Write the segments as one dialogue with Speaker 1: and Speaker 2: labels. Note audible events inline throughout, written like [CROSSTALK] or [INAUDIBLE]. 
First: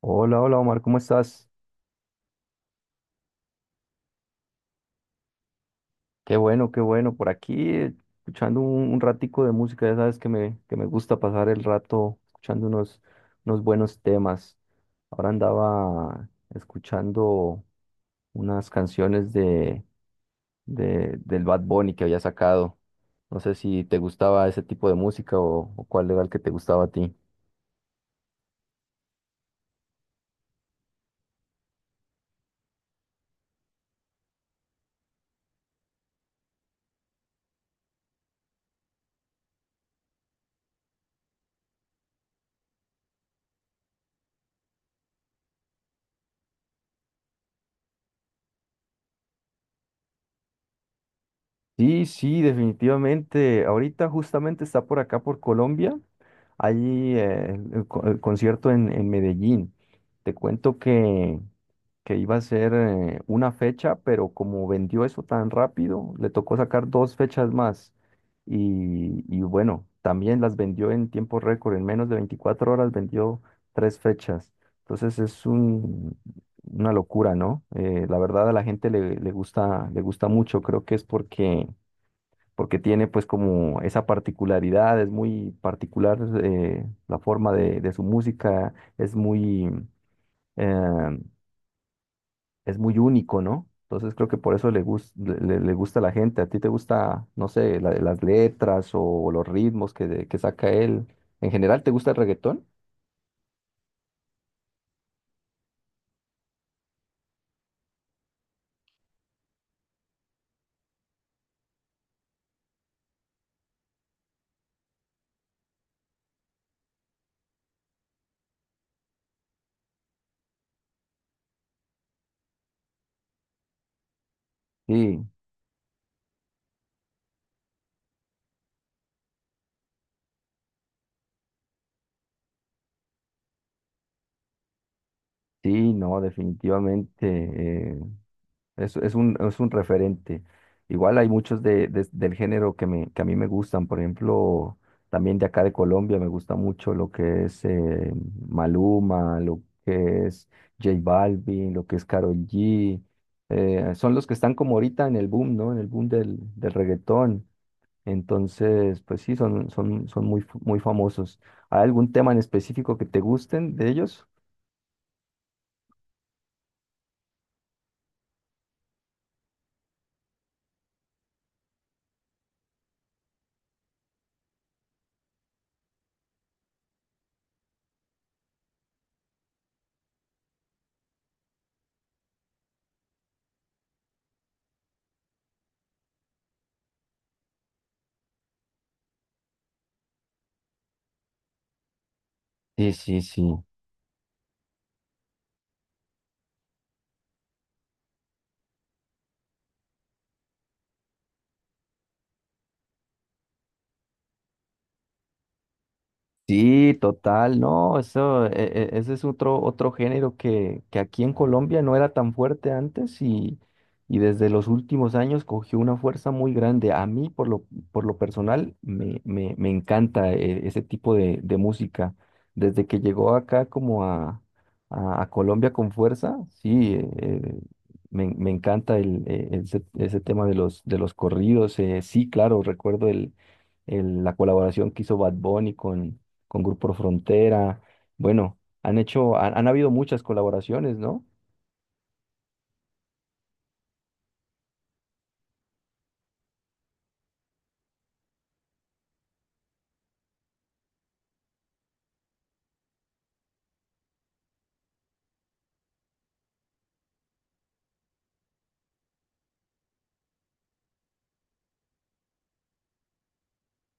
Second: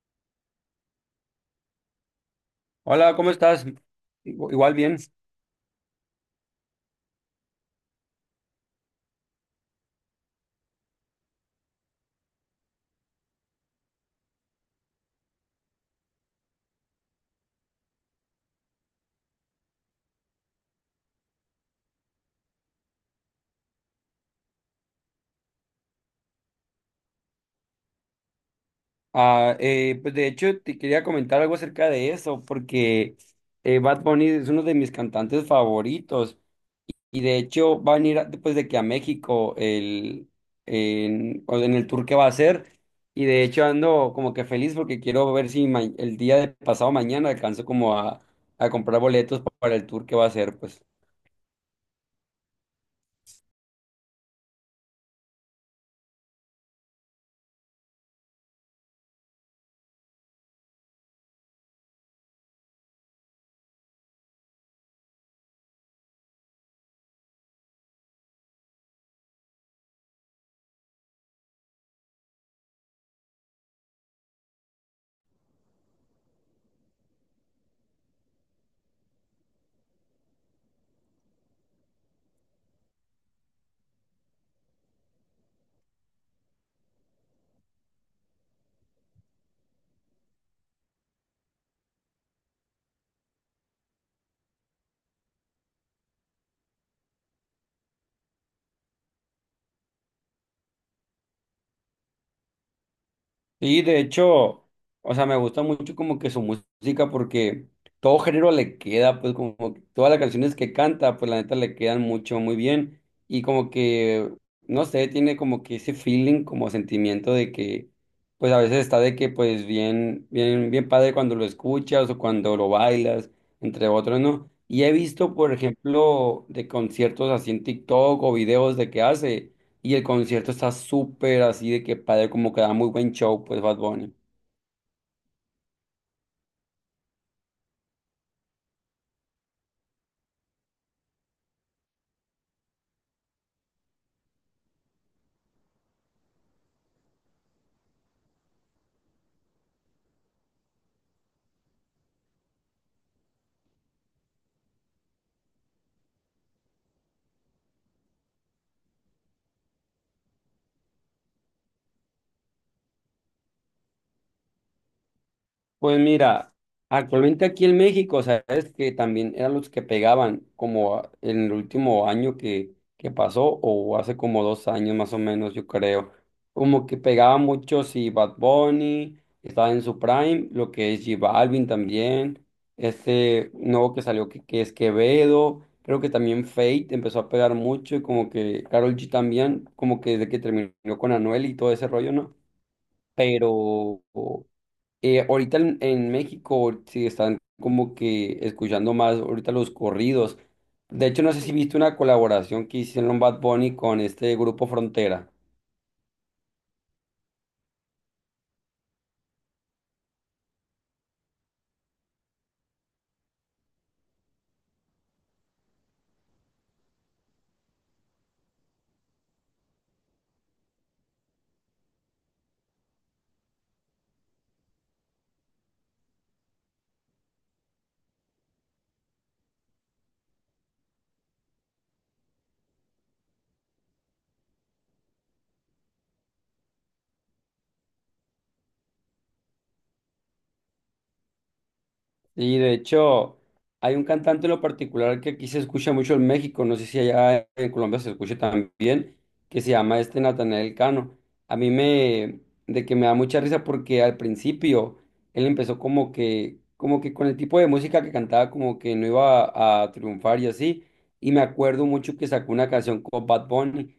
Speaker 1: Hola, hola Omar, ¿cómo estás?
Speaker 2: Hola, ¿cómo estás? Igual bien.
Speaker 1: Qué bueno, qué bueno. Por aquí escuchando un ratico de música, ya sabes que me gusta pasar el rato escuchando unos buenos temas. Ahora andaba escuchando unas canciones del Bad Bunny que había sacado. No sé si te gustaba ese tipo de música o cuál era el que te gustaba a ti.
Speaker 2: Pues de hecho te quería comentar algo acerca de eso, porque Bad Bunny es uno de mis cantantes favoritos y de hecho va a venir después de que a México el, en, o en el tour que va a hacer. Y de hecho ando como que feliz porque quiero ver si el día de pasado mañana alcanzo a comprar boletos para el tour que va a hacer, pues.
Speaker 1: Sí, sí, definitivamente. Ahorita justamente está por acá, por Colombia. Allí el concierto en Medellín. Te cuento que iba a ser una fecha, pero como vendió eso tan rápido, le tocó sacar dos fechas más. Y bueno, también las vendió en tiempo récord. En menos de 24 horas vendió tres fechas. Entonces es una locura, ¿no? La verdad a la gente le gusta mucho. Creo que es porque tiene pues como esa particularidad, es muy particular la forma de su música, eh, es muy único, ¿no? Entonces creo que por eso le gusta a la gente. ¿A ti te gusta, no sé, las letras o los ritmos que saca él? ¿En general te gusta el reggaetón?
Speaker 2: Sí, de hecho, o sea, me gusta mucho como que su música porque todo género le queda, pues como que todas las canciones que canta, pues la neta le quedan mucho, muy bien. Y como que, no sé, tiene como que ese feeling, como sentimiento de que, pues a veces está de que, pues bien, bien, bien padre cuando lo escuchas o cuando lo bailas, entre otros, ¿no? Y he
Speaker 1: Sí,
Speaker 2: visto, por ejemplo, de conciertos así en TikTok o videos de que hace. Y el concierto está súper así de que padre, como que da muy buen show, pues Bad Bunny.
Speaker 1: sí, no, definitivamente. eh, es un referente. Igual hay muchos del género que a mí me gustan. Por ejemplo, también de acá de Colombia me gusta mucho lo que es Maluma, lo que es J Balvin, lo que es Karol G. Son los que están como ahorita en el boom, ¿no? En el boom del reggaetón. Entonces, pues sí, son muy, muy famosos. ¿Hay algún tema en específico que te gusten de ellos?
Speaker 2: Pues mira, actualmente aquí en México, sabes que también eran los que pegaban como en el último año que pasó o hace como dos años más o menos, yo creo. Como que pegaba mucho si Bad Bunny estaba en su prime, lo que es J Balvin también, este nuevo que salió que es Quevedo, creo que también Fate empezó a pegar mucho y como que Karol G también, como que desde que terminó con Anuel y todo ese rollo, ¿no?
Speaker 1: Sí, sí, sí.
Speaker 2: Pero en México sí están como que escuchando más ahorita los corridos. De hecho, no sé si viste una colaboración que hicieron Bad Bunny con este grupo Frontera.
Speaker 1: Sí, total, no, ese es otro, otro género que aquí en Colombia no era tan fuerte antes y desde los últimos años cogió una fuerza muy grande. A mí, por lo, Por lo personal, me encanta ese tipo de música. Desde que llegó acá como a Colombia con fuerza, sí, me encanta ese tema de de los corridos. Sí, claro, recuerdo la colaboración que hizo Bad Bunny con Grupo Frontera. Bueno, han habido muchas colaboraciones, ¿no?
Speaker 2: Y de hecho, hay un cantante en lo particular que aquí se escucha mucho en México, no sé si allá en Colombia se escucha también, que se llama este Natanael Cano. A mí me, de que me da mucha risa porque al principio él empezó como que con el tipo de música que cantaba como que no iba a triunfar y así. Y me acuerdo mucho que sacó una canción con Bad Bunny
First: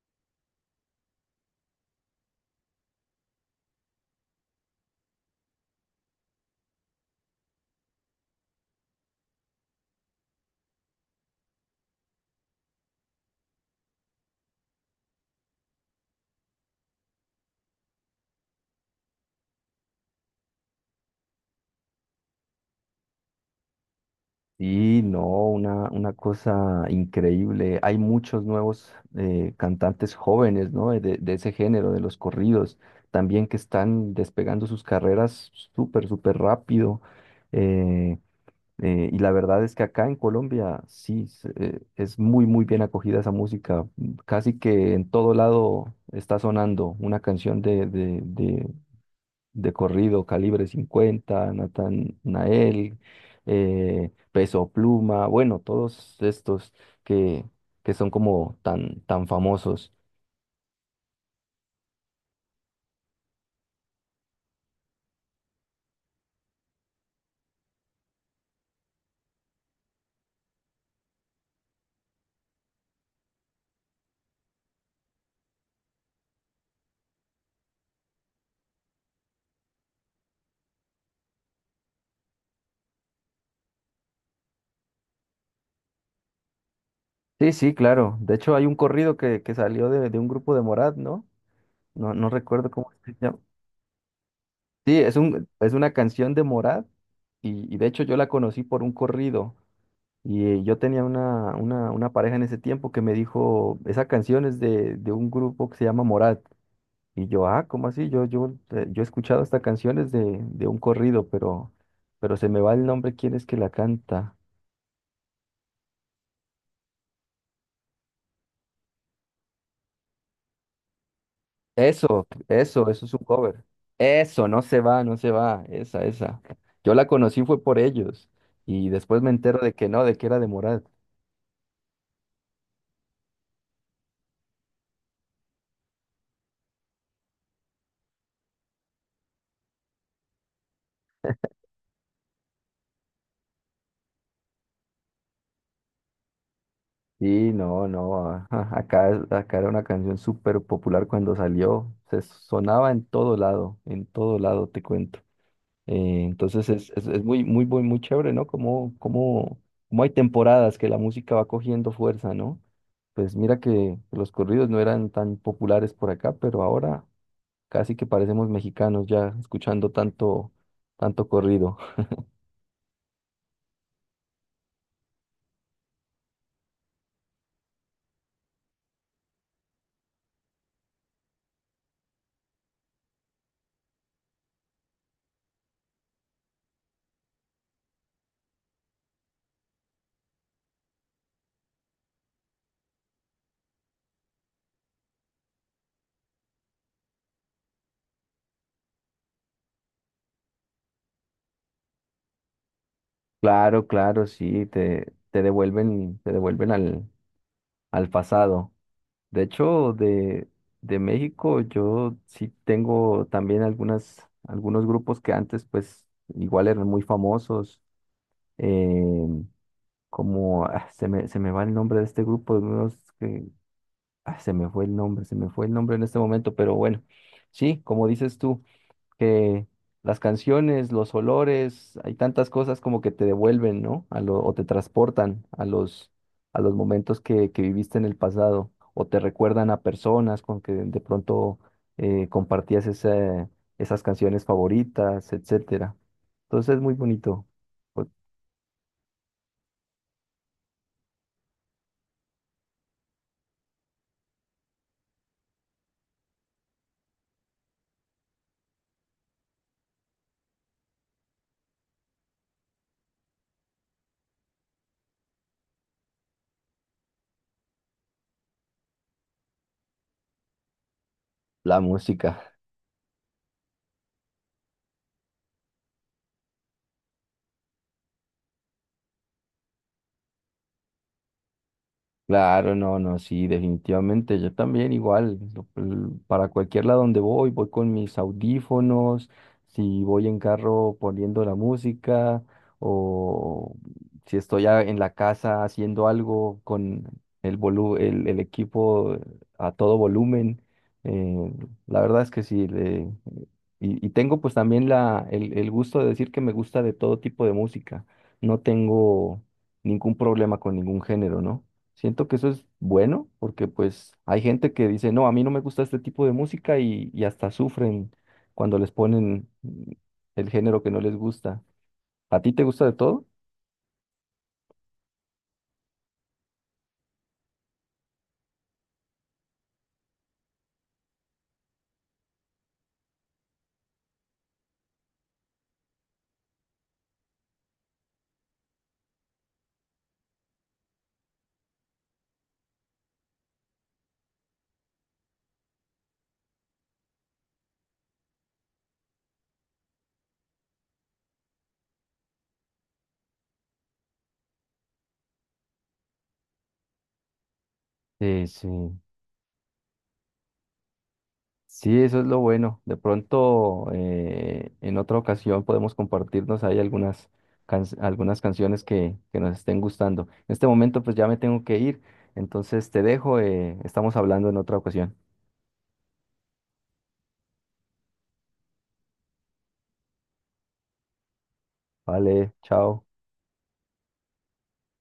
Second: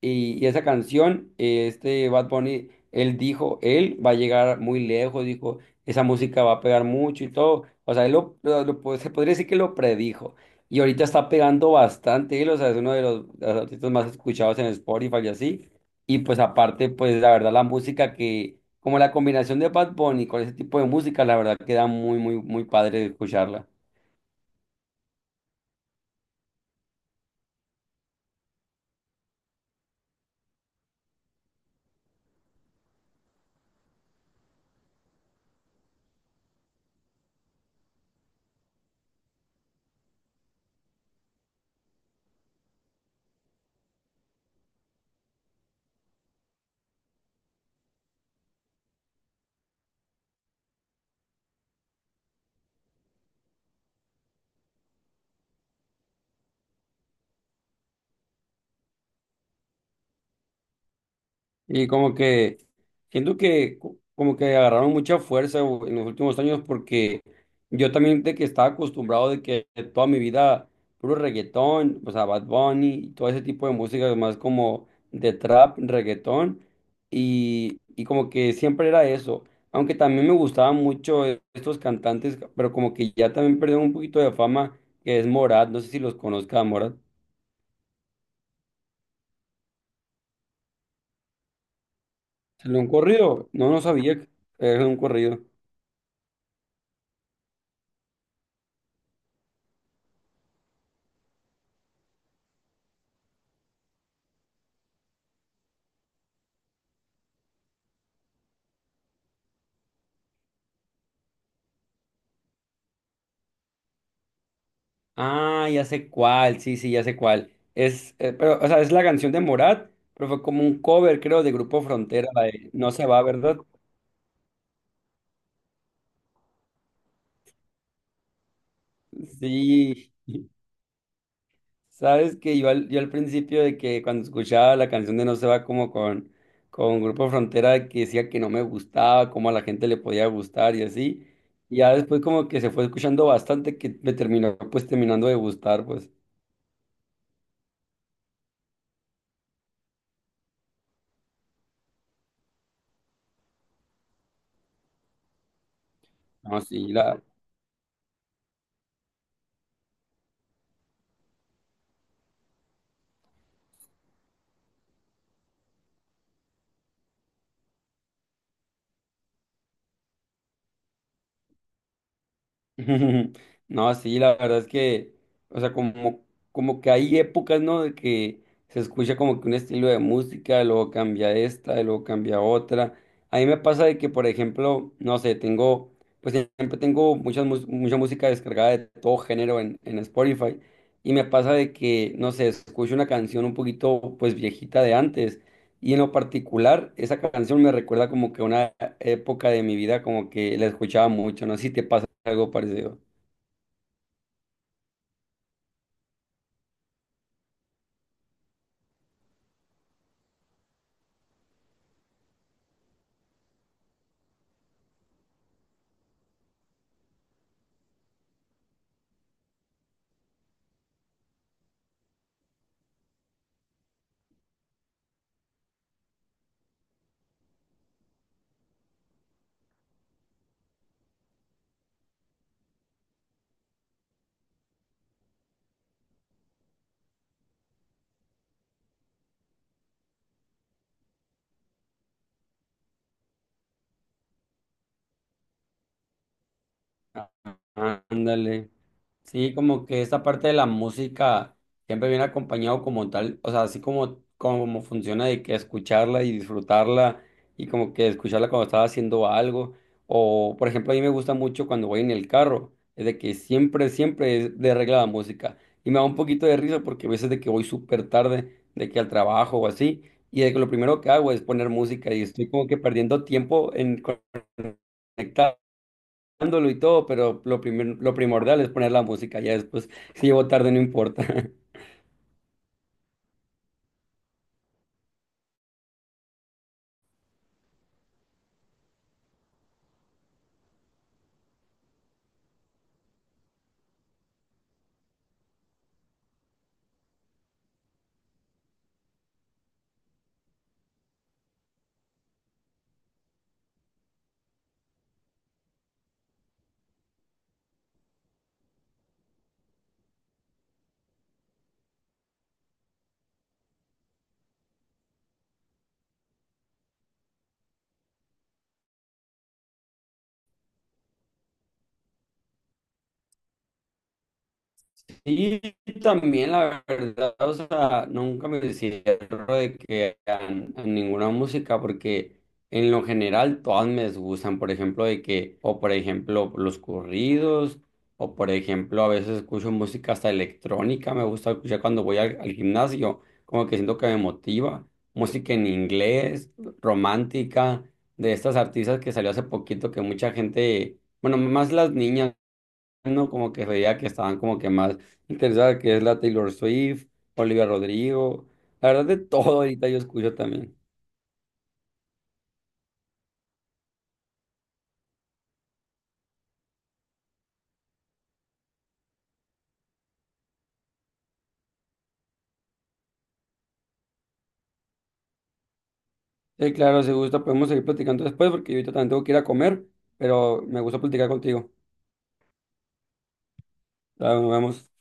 Speaker 2: y esa canción, este Bad Bunny, él dijo, él va a llegar muy lejos, dijo esa música va a pegar mucho y todo. O sea, él se podría decir que lo predijo. Y ahorita está pegando bastante él, o sea, es uno de de los artistas más escuchados en Spotify y así. Y pues aparte, pues la verdad, la música que, como la combinación de Bad Bunny con ese tipo de música, la verdad queda muy, muy, muy padre escucharla.
Speaker 1: Y no, una cosa increíble. Hay muchos nuevos cantantes jóvenes, ¿no? De ese género, de los corridos, también que están despegando sus carreras súper, súper rápido. Eh, y la verdad es que acá en Colombia es muy, muy bien acogida esa música. Casi que en todo lado está sonando una canción de corrido, Calibre 50 Nathan Nael, Peso Pluma, bueno, todos estos que, que son como tan, tan famosos.
Speaker 2: Y como que siento que como que agarraron mucha fuerza en los últimos años porque yo también de que estaba acostumbrado de que toda mi vida puro reggaetón, o sea, Bad Bunny y todo ese tipo de música más como de trap, reggaetón y como que siempre era eso. Aunque también me gustaban mucho estos cantantes, pero como que ya también perdieron un poquito de fama, que es Morat, no sé si los conozca a Morat.
Speaker 1: Sí, sí, claro. De hecho, hay un corrido que salió de un grupo de Morat, ¿no? No, no
Speaker 2: ¿Se
Speaker 1: recuerdo
Speaker 2: un
Speaker 1: cómo se llama.
Speaker 2: corrido? No, no sabía que era
Speaker 1: Sí,
Speaker 2: un corrido.
Speaker 1: es una canción de Morat y de hecho yo la conocí por un corrido. Y yo tenía una pareja en ese tiempo que me dijo, esa canción es de un grupo que se llama Morat. Y yo, ah, ¿cómo así? Yo he escuchado esta canción es de un corrido, pero se me va el nombre, ¿quién es que la canta?
Speaker 2: Ah, ya sé cuál, sí, sí, ya sé cuál. Es, pero, o sea, es la canción de Morat, pero fue como un cover, creo, de Grupo
Speaker 1: Eso,
Speaker 2: Frontera, la de
Speaker 1: eso,
Speaker 2: No
Speaker 1: eso
Speaker 2: se
Speaker 1: es
Speaker 2: va,
Speaker 1: un
Speaker 2: ¿verdad?
Speaker 1: cover. Eso, no se va, no se va, esa, esa. Yo la conocí fue por ellos y después me entero de que no,
Speaker 2: Sí.
Speaker 1: de que era de
Speaker 2: [LAUGHS]
Speaker 1: Morat.
Speaker 2: Sabes que yo al principio de que cuando escuchaba la canción de No se va con Grupo Frontera, que decía que no me gustaba, cómo a la gente le podía gustar y así. Y ya después como que se fue escuchando bastante que me terminó pues terminando de gustar, pues.
Speaker 1: Sí, no, no, ajá, acá, acá era una canción súper popular cuando salió, se sonaba en todo lado, te cuento.
Speaker 2: No,
Speaker 1: Entonces
Speaker 2: sí, la,
Speaker 1: es muy, muy, muy, muy chévere, ¿no? Como, como, como hay temporadas que la música va cogiendo fuerza, ¿no? Pues mira que los corridos no eran tan populares por acá, pero ahora casi que parecemos mexicanos ya escuchando tanto, tanto corrido. [LAUGHS]
Speaker 2: [LAUGHS] No, sí, la verdad es que, o sea, como, como que hay épocas, ¿no? De que se escucha como que un estilo de música, luego cambia esta, y luego cambia otra. A mí me pasa de que, por ejemplo, no sé, pues siempre tengo mucha música descargada de todo género en Spotify, y me pasa de que, no sé, escucho una canción un poquito, pues viejita de antes, y en lo particular, esa canción me recuerda como que una época de mi vida, como que la escuchaba mucho, no sé si te pasa algo parecido.
Speaker 1: Claro, claro, sí, te devuelven al pasado. De hecho, de México yo sí tengo también algunos grupos que antes pues igual eran muy famosos em, como ah, se me va el nombre de este grupo de unos que ah, se me fue el nombre, se me fue el nombre en este momento, pero bueno, sí, como dices tú, que las canciones, los olores, hay tantas cosas como que te devuelven, ¿no? A lo, o te transportan a a los momentos que viviste en el pasado, o te recuerdan a personas con que de pronto compartías esas canciones favoritas, etcétera. Entonces es muy
Speaker 2: Ah,
Speaker 1: bonito pues,
Speaker 2: ándale. Sí, como que esta parte de la música siempre viene acompañado como tal, o sea, así como, como funciona de que escucharla y disfrutarla y como que escucharla cuando estaba haciendo algo. O, por ejemplo, a mí me gusta mucho cuando voy en el carro, es de que siempre, siempre es de regla la música. Y me da un poquito de risa porque a veces de que voy súper tarde, de que al trabajo o así, y de que lo primero que hago es poner
Speaker 1: la
Speaker 2: música y estoy
Speaker 1: música.
Speaker 2: como que perdiendo tiempo en conectar dándolo y todo, pero lo primordial es poner la música, ya después, si llevo tarde, no importa. [LAUGHS]
Speaker 1: Claro, no, no, sí, definitivamente. Yo también igual, para cualquier lado donde voy, voy con mis audífonos, si voy en carro poniendo la música o si estoy en la casa haciendo algo con el equipo a todo volumen. eh, la verdad es que sí, y tengo pues también el gusto de decir que me gusta de todo tipo de música. No tengo ningún problema con ningún género, ¿no? Siento que eso es bueno porque pues hay gente que dice, no, a mí no me gusta este tipo de música y hasta sufren cuando les ponen el género que no les gusta. ¿A ti te gusta de todo?
Speaker 2: Sí, también la verdad, o sea, nunca me cierro de que a ninguna música, porque en lo general todas me gustan, por ejemplo, de que, o por ejemplo, los corridos, o por ejemplo, a veces escucho música hasta electrónica, me gusta escuchar cuando voy al gimnasio, como que siento que me motiva, música en inglés, romántica, de estas artistas que salió hace poquito que mucha gente, bueno, más las niñas no, como que veía que estaban como que más interesadas, que es la Taylor Swift, Olivia
Speaker 1: Sí,
Speaker 2: Rodrigo,
Speaker 1: sí.
Speaker 2: la verdad de todo ahorita yo escucho también.
Speaker 1: Sí, eso es lo bueno. De pronto, en otra ocasión podemos compartirnos ahí algunas, algunas canciones que nos estén gustando. En este momento pues ya me tengo que ir, entonces te dejo, estamos hablando en otra ocasión.
Speaker 2: Sí, claro, si gusta podemos seguir platicando después porque yo ahorita también tengo que ir a comer, pero me gusta platicar contigo.
Speaker 1: Vale, chao.
Speaker 2: Claro, nos vemos.